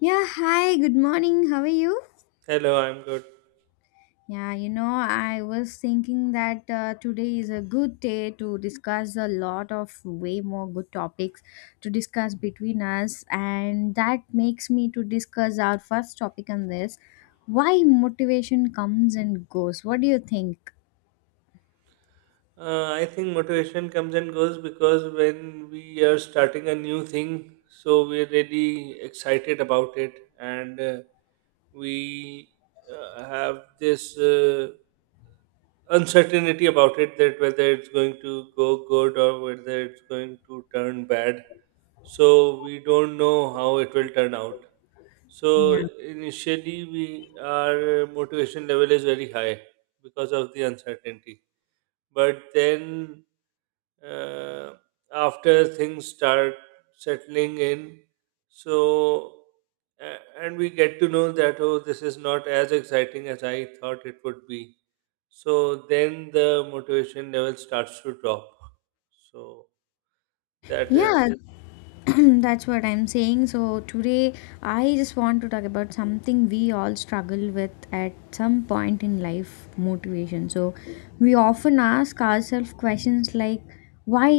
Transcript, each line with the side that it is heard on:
left: Yeah, hi, good morning. How are you?
right: Hello, I'm good.
left: Yeah, I was thinking that today is a good day to discuss a lot of way more good topics to discuss between us, and that makes me to discuss our first topic on this: why motivation comes and goes. What do you think?
right: I think motivation comes and goes because when we are starting a new thing, so we're really excited about it, and we have this uncertainty about it, that whether it's going to go good or whether it's going to turn bad. So we don't know how it will turn out.
left: Yeah.
right: So initially, we our motivation level is very high because of the uncertainty, but then, uh, after things start settling in, so and we get to know that, oh, this is not as exciting as I thought it would be. So then the motivation level starts to drop. So
left: Yeah,
right: that is
left: yeah, yeah. That's what I'm saying, so today I just want to talk about something we all struggle with at some point in life: motivation. So we often ask ourselves questions like, why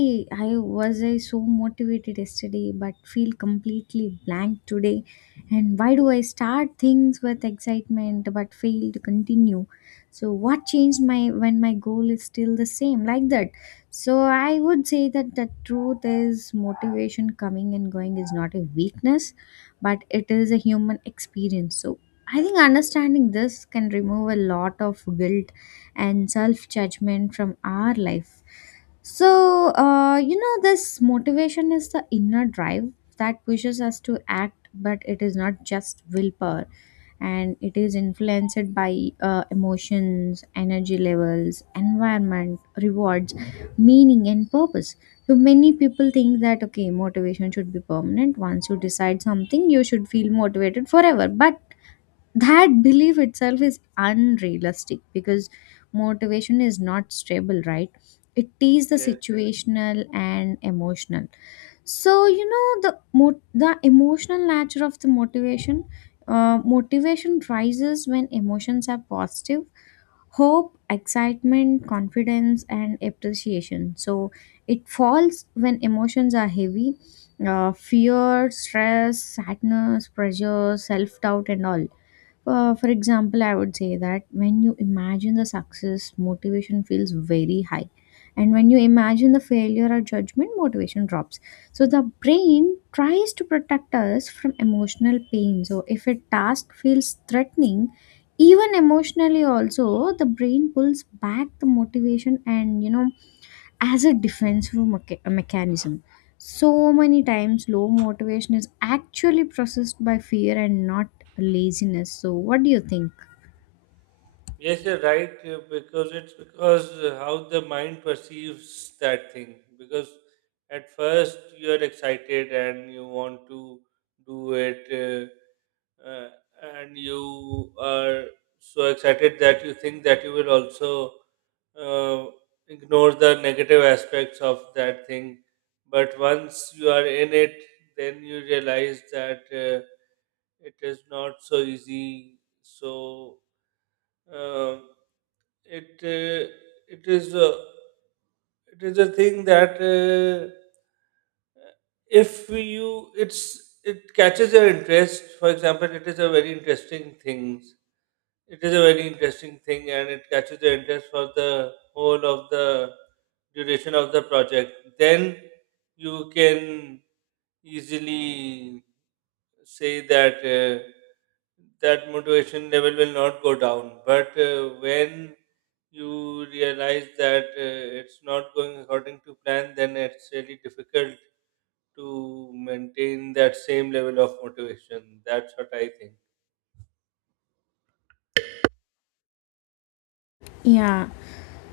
left: I was I so motivated yesterday but feel completely blank today, and why do I start things with excitement but fail to continue? So what changed my, when my goal is still the same, like that. So I would say that the truth is motivation coming and going is not a weakness, but it is a human experience. So I think understanding this can remove a lot of guilt and self judgment from our life. So, this motivation is the inner drive that pushes us to act, but it is not just willpower, and it is influenced by emotions, energy levels, environment, rewards, meaning and purpose. So many people think that okay, motivation should be permanent. Once you decide something, you should feel motivated forever, but that belief itself is unrealistic because motivation is not stable, right? It is the
right: Yes,
left: situational and emotional. So, you know, the emotional nature of the motivation. Motivation rises when emotions are positive: hope, excitement, confidence, and appreciation. So it falls when emotions are heavy: fear, stress, sadness, pressure, self doubt, and all. For example, I would say that when you imagine the success, motivation feels very high. And when you imagine the failure or judgment, motivation drops. So the brain tries to protect us from emotional pain. So if a task feels threatening, even emotionally also, the brain pulls back the motivation, and you know, as a defensive mechanism. So many times, low motivation is actually processed by fear and not laziness. So, what do you think?
right: yes, you're right, because it's because how the mind perceives that thing. Because at first you're excited and you want to do it, uh, and you are so excited that you think that you will also uh, ignore the negative aspects of that thing. But once you are in it, then you realize that it is not so easy. So, uh, it uh, it is a, it is a thing that, if you, it's, it catches your interest. For example, it is a very interesting thing, and it catches the interest for the whole of the duration of the project. Then you can easily say that, that motivation level will not go down. But when you realize that it's not going according to plan, then it's really difficult to maintain that same level of motivation. That's what I think.
left: Yeah.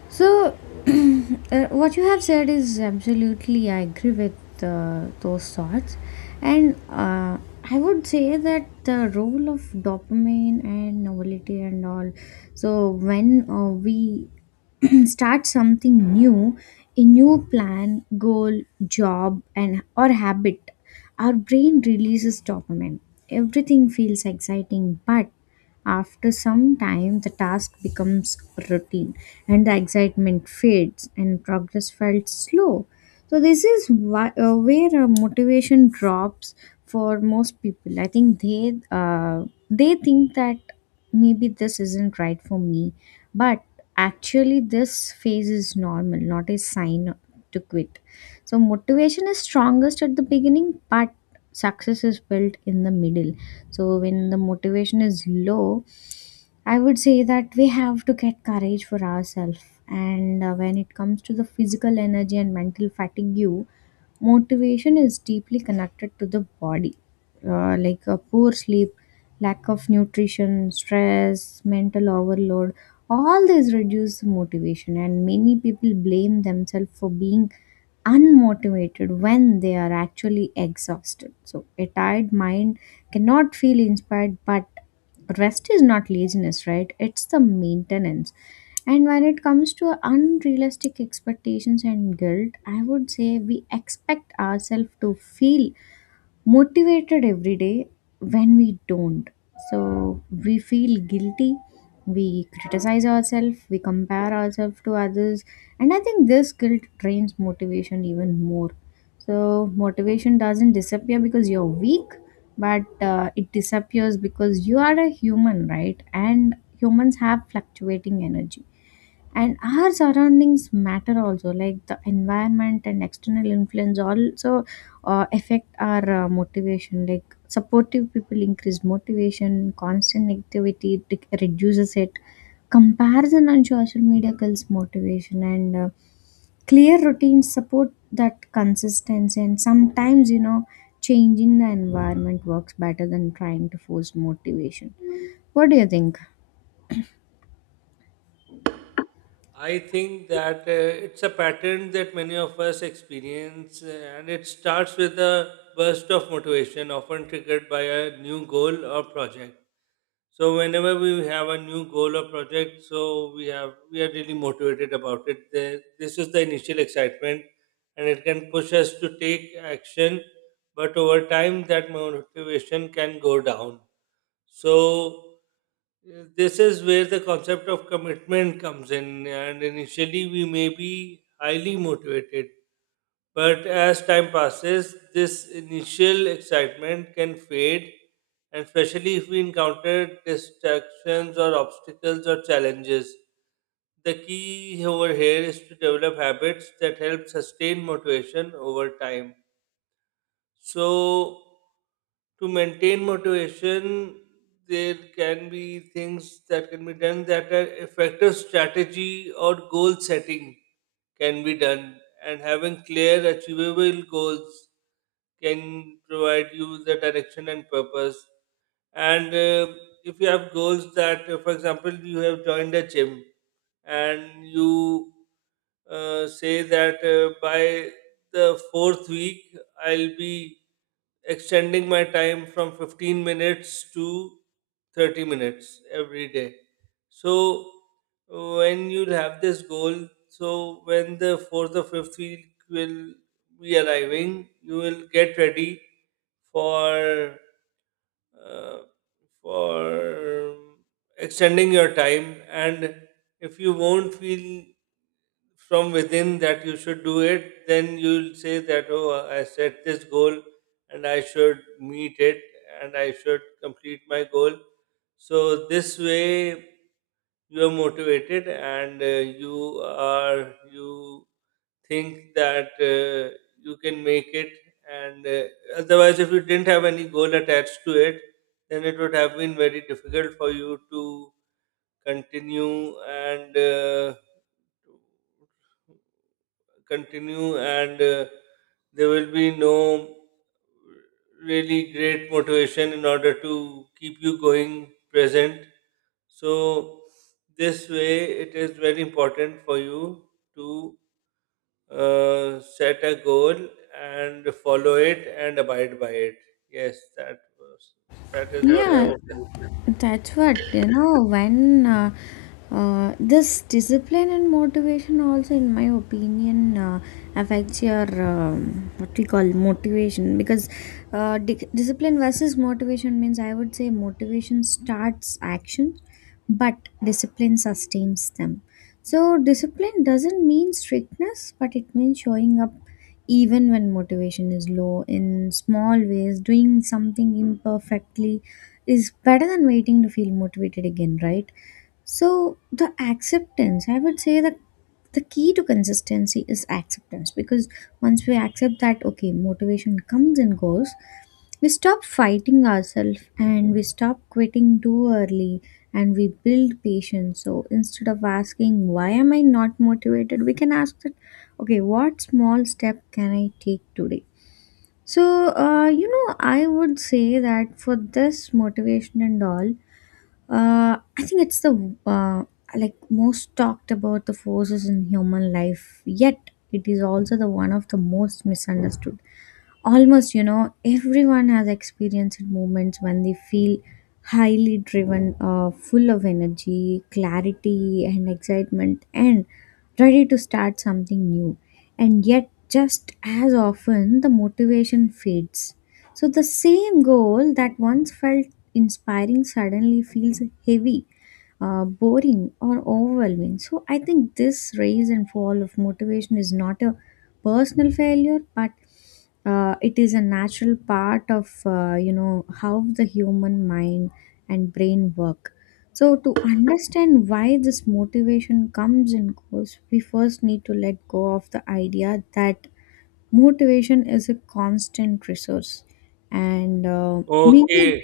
left: So, what you have said is absolutely, I agree with those thoughts. And I would say that the role of dopamine and novelty and all. So, when we start something new, a new plan, goal, job, and or habit, our brain releases dopamine. Everything feels exciting, but after some time, the task becomes routine and the excitement fades and progress felt slow. So, this is why, where motivation drops for most people. I think they think that maybe this isn't right for me, but actually, this phase is normal, not a sign to quit. So motivation is strongest at the beginning, but success is built in the middle. So when the motivation is low, I would say that we have to get courage for ourselves. And when it comes to the physical energy and mental fatigue, motivation is deeply connected to the body. Like a poor sleep, lack of nutrition, stress, mental overload, all these reduce the motivation. And many people blame themselves for being unmotivated when they are actually exhausted. So, a tired mind cannot feel inspired, but rest is not laziness, right? It's the maintenance. And when it comes to unrealistic expectations and guilt, I would say we expect ourselves to feel motivated every day, when we don't. So we feel guilty, we criticize ourselves, we compare ourselves to others, and I think this guilt drains motivation even more. So motivation doesn't disappear because you're weak, but it disappears because you are a human, right? And humans have fluctuating energy, and our surroundings matter also, like the environment and external influence also affect our motivation. Like supportive people increase motivation, constant activity reduces it, comparison on social media kills motivation, and clear routines support that consistency. And sometimes, you know, changing the environment works better than trying to force motivation. What do you think?
right: I think that it's a pattern that many of us experience, and it starts with a burst of motivation, often triggered by a new goal or project. So whenever we have a new goal or project, so we are really motivated about it. This is the initial excitement, and it can push us to take action. But over time, that motivation can go down. So, this is where the concept of commitment comes in, and initially we may be highly motivated, but as time passes, this initial excitement can fade, and especially if we encounter distractions or obstacles or challenges. The key over here is to develop habits that help sustain motivation over time. So, to maintain motivation, there can be things that can be done, that are effective strategy or goal setting can be done, and having clear, achievable goals can provide you the direction and purpose. And if you have goals that, for example, you have joined a gym, and you say that, by the fourth week, I'll be extending my time from 15 minutes to 30 minutes every day. So when you'll have this goal, so when the fourth or fifth week will be arriving, you will get ready for, uh, for extending your time. And if you won't feel from within that you should do it, then you'll say that, oh, I set this goal and I should meet it, and I should complete my goal. So this way you are motivated, and you think that you can make it. And otherwise, if you didn't have any goal attached to it, then it would have been very difficult for you to continue and uh, continue. And there will be no really great motivation in order to keep you going present. So this way, it is very important for you to set a goal and follow it and abide by it. Yes, that was that is what I
left: Yeah.
right: would say.
left: That's what, you know, when this discipline and motivation also, in my opinion, affects your what we call motivation, because discipline versus motivation means, I would say, motivation starts actions, but discipline sustains them. So, discipline doesn't mean strictness, but it means showing up even when motivation is low. In small ways, doing something imperfectly is better than waiting to feel motivated again, right? So the acceptance, I would say that the key to consistency is acceptance, because once we accept that okay, motivation comes and goes, we stop fighting ourselves and we stop quitting too early, and we build patience. So instead of asking why am I not motivated, we can ask that okay, what small step can I take today? So, I would say that for this motivation and all, I think it's the like most talked about the forces in human life, yet it is also the one of the most misunderstood. Almost, you know, everyone has experienced moments when they feel highly driven, full of energy, clarity, and excitement, and ready to start something new. And yet, just as often, the motivation fades. So, the same goal that once felt inspiring suddenly feels heavy, boring or overwhelming. So I think this rise and fall of motivation is not a personal failure, but it is a natural part of, you know, how the human mind and brain work. So to understand why this motivation comes and goes, we first need to let go of the idea that motivation is a constant resource, and maybe.
right: Okay,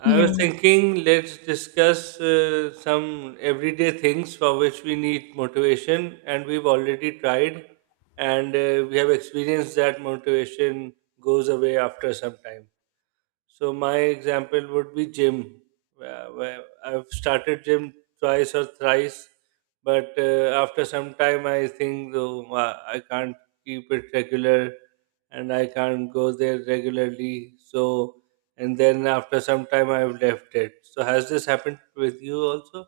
right: I
left: Yeah.
right: was thinking, let's discuss some everyday things for which we need motivation, and we've already tried, and we have experienced that motivation goes away after some time. So my example would be gym, where I've started gym twice or thrice, but after some time I think, oh, I can't keep it regular, and I can't go there regularly. So, and then after some time I've left it. So has this happened with you also?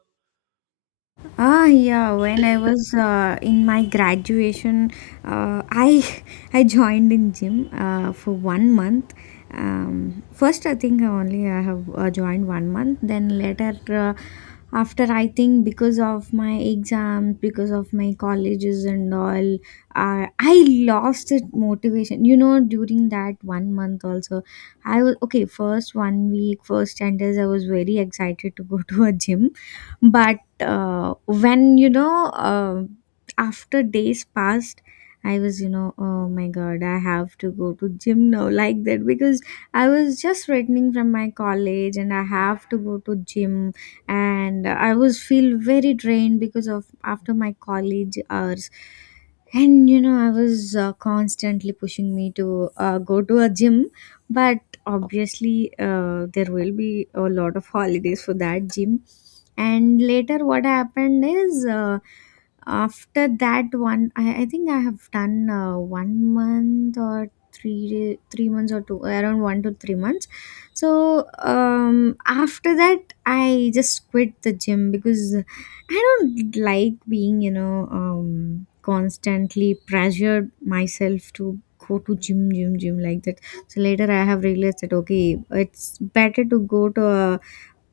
left: Ah, yeah. When I was in my graduation, I I joined in gym for one month. First, I think only I have joined one month. Then later, after I think because of my exams, because of my colleges and all, I lost that motivation. You know, during that one month also, I was okay. First one week, first 10 days, I was very excited to go to a gym, but when you know, after days passed, I was, you know, oh my god, I have to go to gym now, like that, because I was just returning from my college and I have to go to gym. And I was feel very drained because of after my college hours. And you know, I was constantly pushing me to go to a gym. But obviously there will be a lot of holidays for that gym. And later what happened is, after that one, I think I have done one month or three months or two, around one to three months. So um, after that I just quit the gym, because I don't like being, you know, um, constantly pressured myself to go to gym gym gym like that. So later I have realized that okay, it's better to go to a,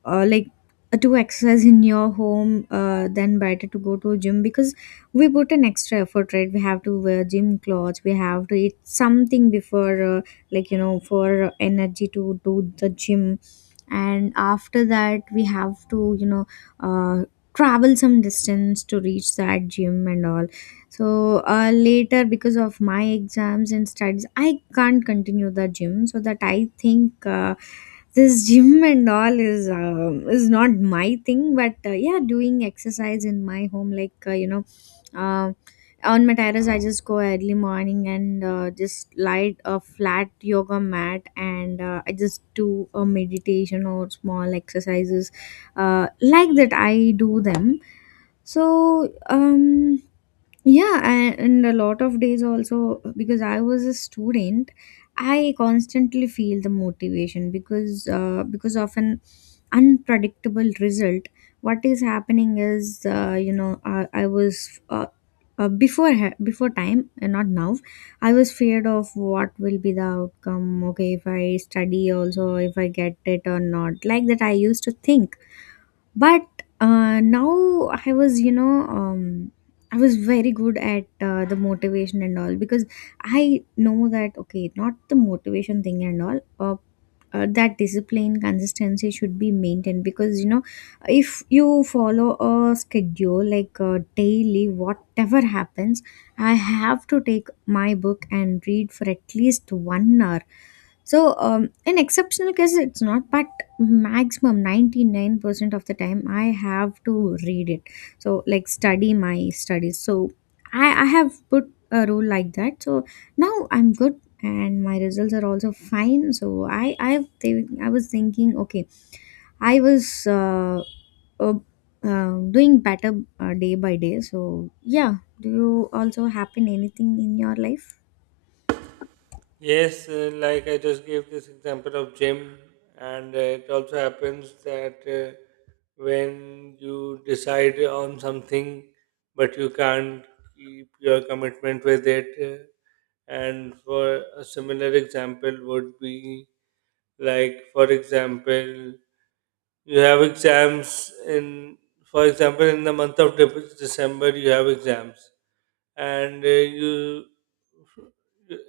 left: uh, like to exercise in your home, then better to go to a gym, because we put an extra effort, right? We have to wear gym clothes, we have to eat something before, like you know, for energy to do the gym. And after that we have to, you know, uh, travel some distance to reach that gym and all. So later because of my exams and studies, I can't continue the gym. So that I think this gym and all is not my thing. But yeah, doing exercise in my home, like you know uh, on my terrace, I just go early morning and just light a flat yoga mat, and I just do a meditation or small exercises, like that I do them. So um, yeah, and a lot of days also, because I was a student, I constantly feel the motivation because of an unpredictable result. What is happening is, you know, I was before time and not now. I was feared of what will be the outcome. Okay, if I study also, if I get it or not, like that, I used to think. But now I was, you know, I was very good at the motivation and all, because I know that okay, not the motivation thing and all, that discipline consistency should be maintained, because you know, if you follow a schedule like daily, whatever happens, I have to take my book and read for at least one hour. So, in exceptional cases, it's not, but maximum 99% of the time, I have to read it. So, like, study my studies. So, I have put a rule like that. So, now I'm good and my results are also fine. So, think I was thinking, okay, I was uh, doing better day by day. So, yeah, do you also happen anything in your life?
right: Yes, like I just gave this example of gym, and it also happens that, when you decide on something but you can't keep your commitment with it, and for a similar example would be, like, for example, you have exams in, for example, in the month of December, you have exams, and you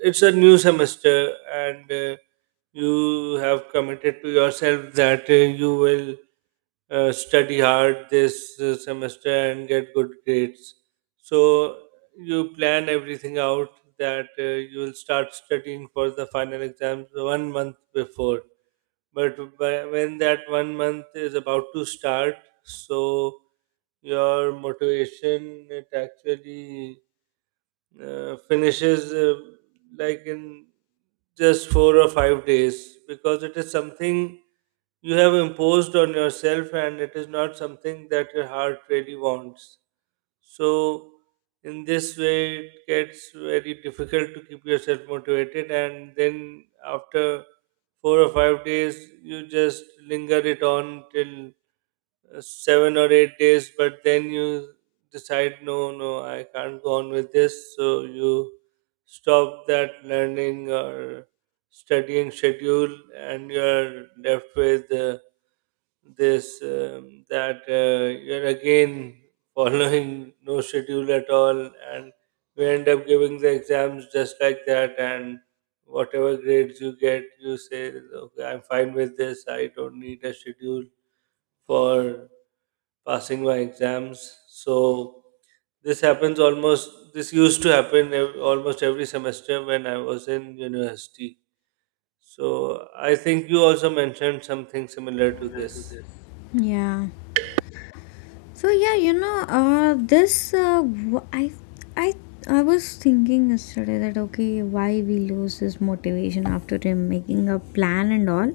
right: it's a new semester, and you have committed to yourself that, you will study hard this semester and get good grades. So you plan everything out, that, you will start studying for the final exams 1 month before. But when that 1 month is about to start, so your motivation, it actually finishes, like in just 4 or 5 days, because it is something you have imposed on yourself and it is not something that your heart really wants. So, in this way, it gets very difficult to keep yourself motivated, and then after 4 or 5 days, you just linger it on till 7 or 8 days, but then you decide, no, no, I can't go on with this. So you stop that learning or studying schedule, and you're left with this that you're again following no schedule at all, and you end up giving the exams just like that, and whatever grades you get, you say, okay, I'm fine with this. I don't need a schedule for passing my exams. So this happens almost, this used to happen almost every semester when I was in university. So I think you also mentioned something similar to this.
left: Yeah. So yeah, this wh- I I was thinking yesterday that okay, why we lose this motivation after him making a plan and all.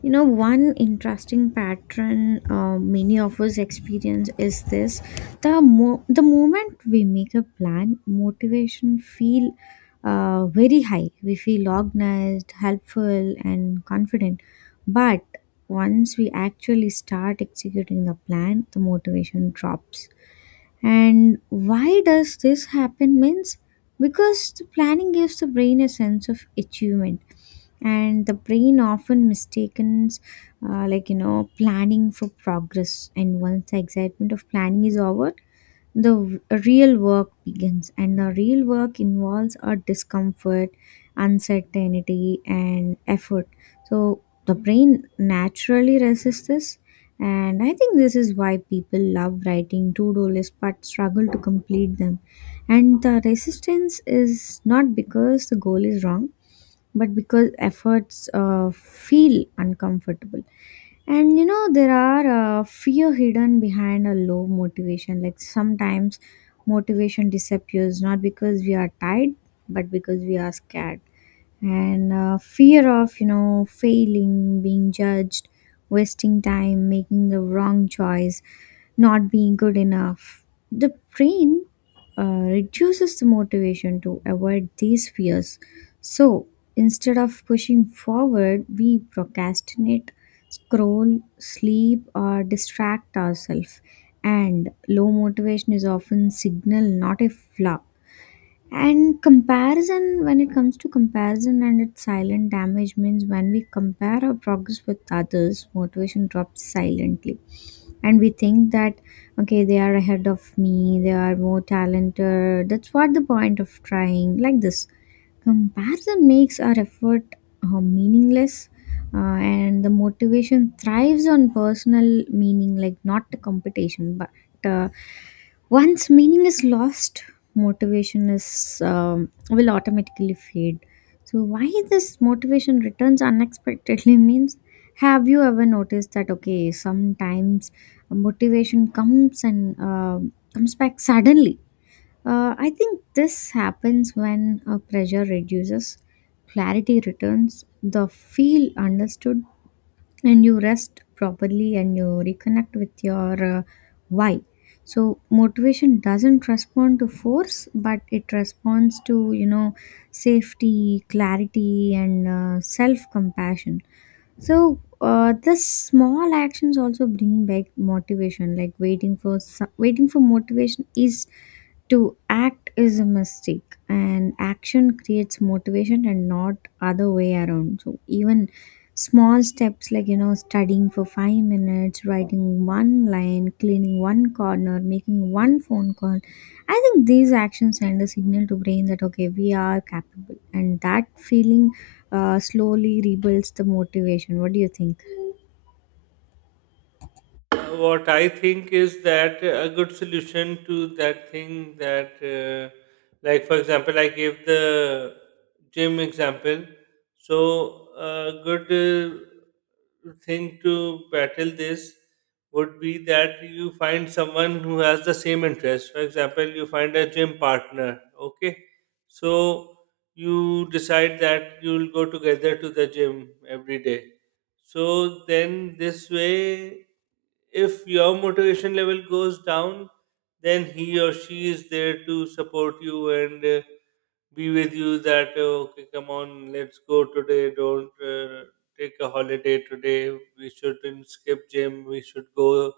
left: You know, one interesting pattern many of us experience is this: The moment we make a plan, motivation feel very high. We feel organized, helpful, and confident. But once we actually start executing the plan, the motivation drops. And why does this happen means because the planning gives the brain a sense of achievement, and the brain often mistakes like you know planning for progress. And once the excitement of planning is over, the w- real work begins, and the real work involves a discomfort, uncertainty, and effort. So the brain naturally resists this, and I think this is why people love writing to-do lists but struggle to complete them. And the resistance is not because the goal is wrong, but because efforts feel uncomfortable. And you know, there are fear hidden behind a low motivation. Like sometimes motivation disappears not because we are tired, but because we are scared. And fear of you know failing, being judged, wasting time, making the wrong choice, not being good enough. The brain reduces the motivation to avoid these fears. So instead of pushing forward, we procrastinate, scroll, sleep, or distract ourselves. And low motivation is often signal, not a flaw. And comparison, when it comes to comparison and its silent damage, means when we compare our progress with others, motivation drops silently. And we think that, okay, they are ahead of me, they are more talented. That's what the point of trying, like this. Comparison makes our effort meaningless, and the motivation thrives on personal meaning, like not the competition. But once meaning is lost, motivation is will automatically fade. So why this motivation returns unexpectedly means have you ever noticed that okay sometimes motivation comes and comes back suddenly. I think this happens when pressure reduces, clarity returns, the feel understood, and you rest properly and you reconnect with your why. So motivation doesn't respond to force, but it responds to you know safety, clarity, and self compassion. So the small actions also bring back motivation. Like waiting for motivation is to act is a mistake, and action creates motivation and not other way around. So even small steps like you know studying for 5 minutes, writing one line, cleaning one corner, making one phone call, I think these actions send a signal to brain that okay we are capable, and that feeling slowly rebuilds the motivation. What do you think?
right: What I think is that a good solution to that thing that, like for example, I gave the gym example. So a good thing to battle this would be that you find someone who has the same interest. For example, you find a gym partner. Okay, so you decide that you'll go together to the gym every day. So then this way, if your motivation level goes down, then he or she is there to support you and be with you. That, okay, come on, let's go today. Don't take a holiday today. We shouldn't skip gym. We should go.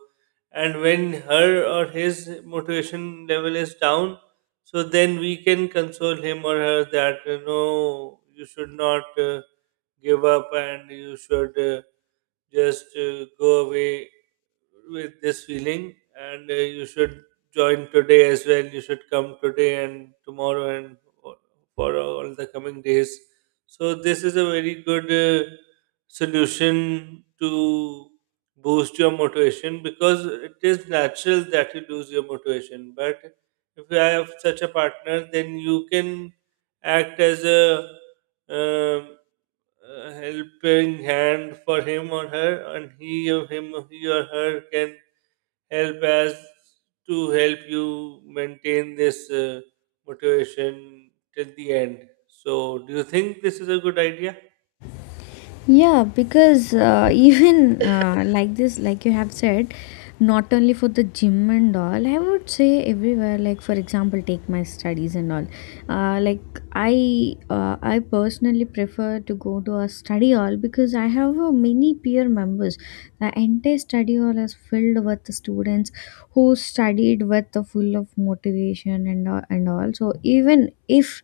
right: And when her or his motivation level is down, so then we can console him or her that, no, you should not give up, and you should just go away with this feeling. And you should join today as well, you should come today and tomorrow, and o- for all the coming days. So this is a very good solution to boost your motivation, because it is natural that you lose your motivation, but if you have such a partner, then you can act as um, a helping hand for him or her, and he or her can help as to help you maintain this motivation till the end. So, do you think this is a good idea?
left: Yeah, because even like this, like you have said, not only for the gym and all, I would say everywhere. Like for example, take my studies and all. Uh, like I personally prefer to go to a study hall because I have many peer members. The entire study hall is filled with the students who studied with the full of motivation and all and all. So even if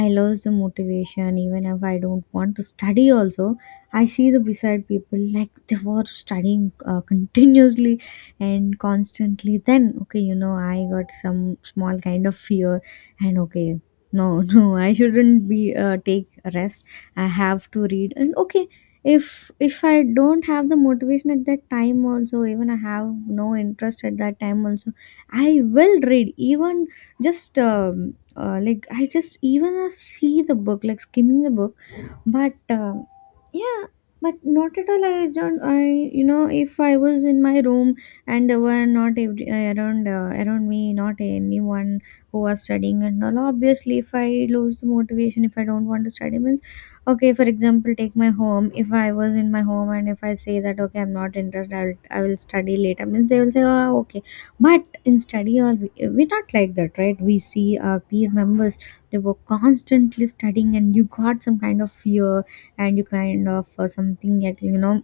left: I lose the motivation, even if I don't want to study also, I see the beside people like they were studying continuously and constantly. Then, okay, you know, I got some small kind of fear, and okay, no, no, I shouldn't be take a rest. I have to read, and okay, if I don't have the motivation at that time, also even I have no interest at that time, also I will read. Even just like I just even see the book, like skimming the book, but yeah. But not at all, I don't, I if I was in my room and there were not every, around me not anyone who was studying and all, obviously if I lose the motivation, if I don't want to study means okay. For example, take my home. If I was in my home and if I say that okay I'm not interested I will, I will study later, means they will say oh okay. But in study all we're not like that, right? We see our peer members, they were constantly studying, and you got some kind of fear, and you kind of something like you know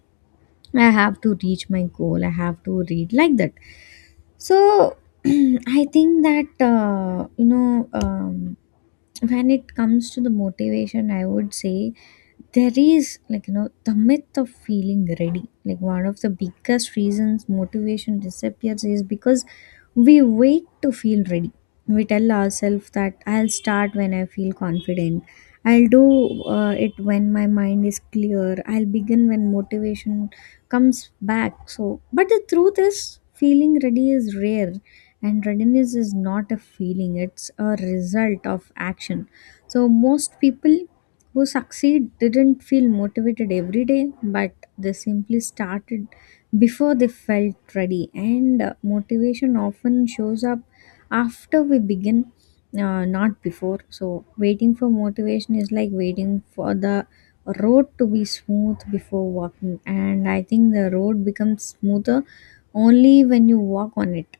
left: I have to reach my goal, I have to read, like that. So I think that you know when it comes to the motivation, I would say there is like you know the myth of feeling ready. Like one of the biggest reasons motivation disappears is because we wait to feel ready. We tell ourselves that I'll start when I feel confident, I'll do it when my mind is clear, I'll begin when motivation comes back. So but the truth is feeling ready is rare, and readiness is not a feeling, it's a result of action. So most people who succeed didn't feel motivated every day, but they simply started before they felt ready. And motivation often shows up after we begin, not before. So waiting for motivation is like waiting for the road to be smooth before walking, and I think the road becomes smoother only when you walk on it.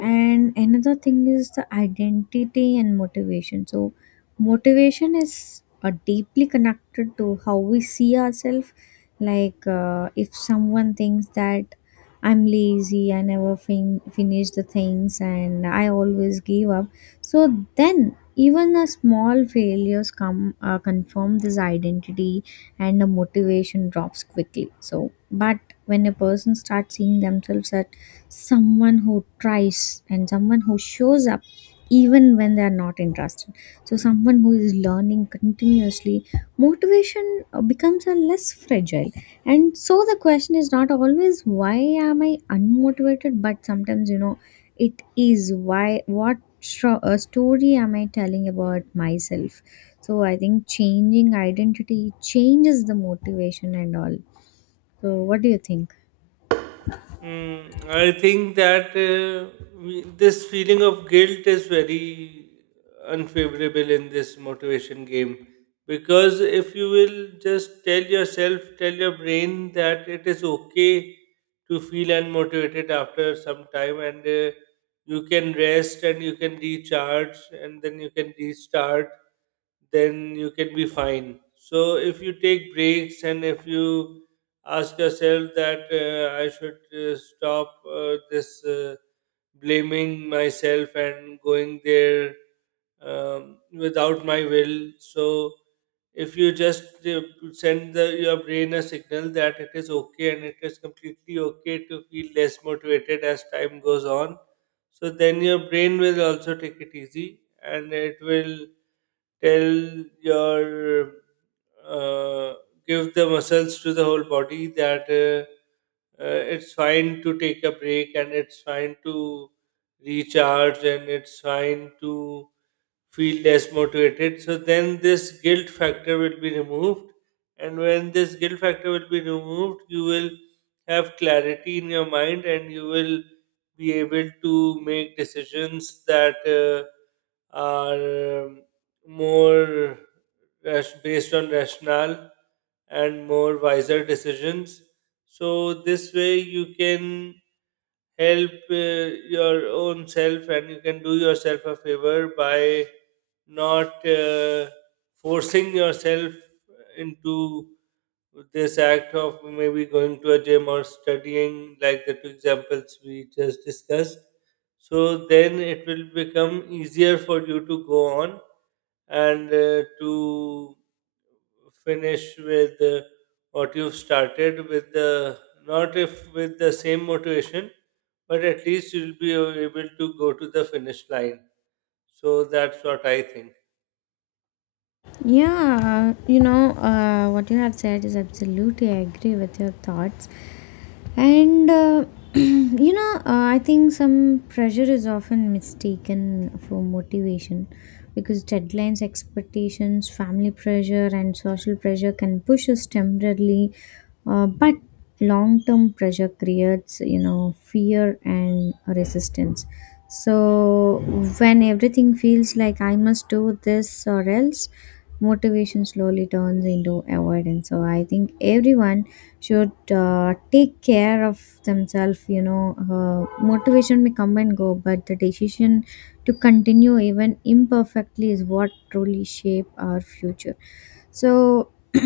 left: And another thing is the identity and motivation. So motivation is deeply connected to how we see ourselves. Like if someone thinks that I'm lazy, I never finish the things, and I always give up, so then even a small failures come confirm this identity, and the motivation drops quickly. So but when a person starts seeing themselves as someone who tries and someone who shows up even when they are not interested, so someone who is learning continuously, motivation becomes a less fragile. And so the question is not always why am I unmotivated, but sometimes you know it is why, story am I telling about myself. So I think changing identity changes the motivation and all. So what do you think?
right: Mm, I think that, this feeling of guilt is very unfavorable in this motivation game. Because if you will just tell yourself, tell your brain that it is okay to feel unmotivated after some time, and you can rest and you can recharge and then you can restart, then you can be fine. So if you take breaks, and if you ask yourself that, I should stop this blaming myself and going there without my will. So if you just send your brain a signal that it is okay, and it is completely okay to feel less motivated as time goes on, so then your brain will also take it easy, and it will tell your, uh, give the muscles to the whole body that, uh, it's fine to take a break, and it's fine to recharge, and it's fine to feel less motivated. So then this guilt factor will be removed. And when this guilt factor will be removed, you will have clarity in your mind, and you will be able to make decisions that are more based on rationale and more wiser decisions. So this way you can help your own self, and you can do yourself a favor by not forcing yourself into this act of maybe going to a gym or studying, like the two examples we just discussed. So then it will become easier for you to go on and to finish with what you've started, with the, not if with the same motivation, but at least you'll be able to go to the finish line. So that's what I think.
left: Yeah, you know, what you have said is absolutely I agree with your thoughts. And you know, I think some pressure is often mistaken for motivation because deadlines, expectations, family pressure, and social pressure can push us temporarily, but long term pressure creates, you know, fear and resistance. So, when everything feels like I must do this or else, motivation slowly turns into avoidance. So, I think everyone should take care of themselves, you know, motivation may come and go, but the decision to continue even imperfectly is what truly shape our future. So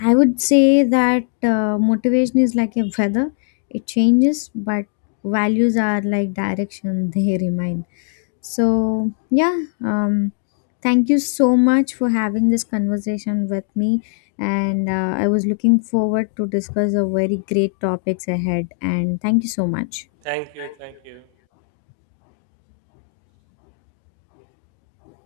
left: I would say that motivation is like a weather, it changes, but values are like direction, they remain. So yeah. um Thank you so much for having this conversation with me, and I was looking forward to discuss a very great topics ahead, and thank you so much.
right: Thank you, thank you.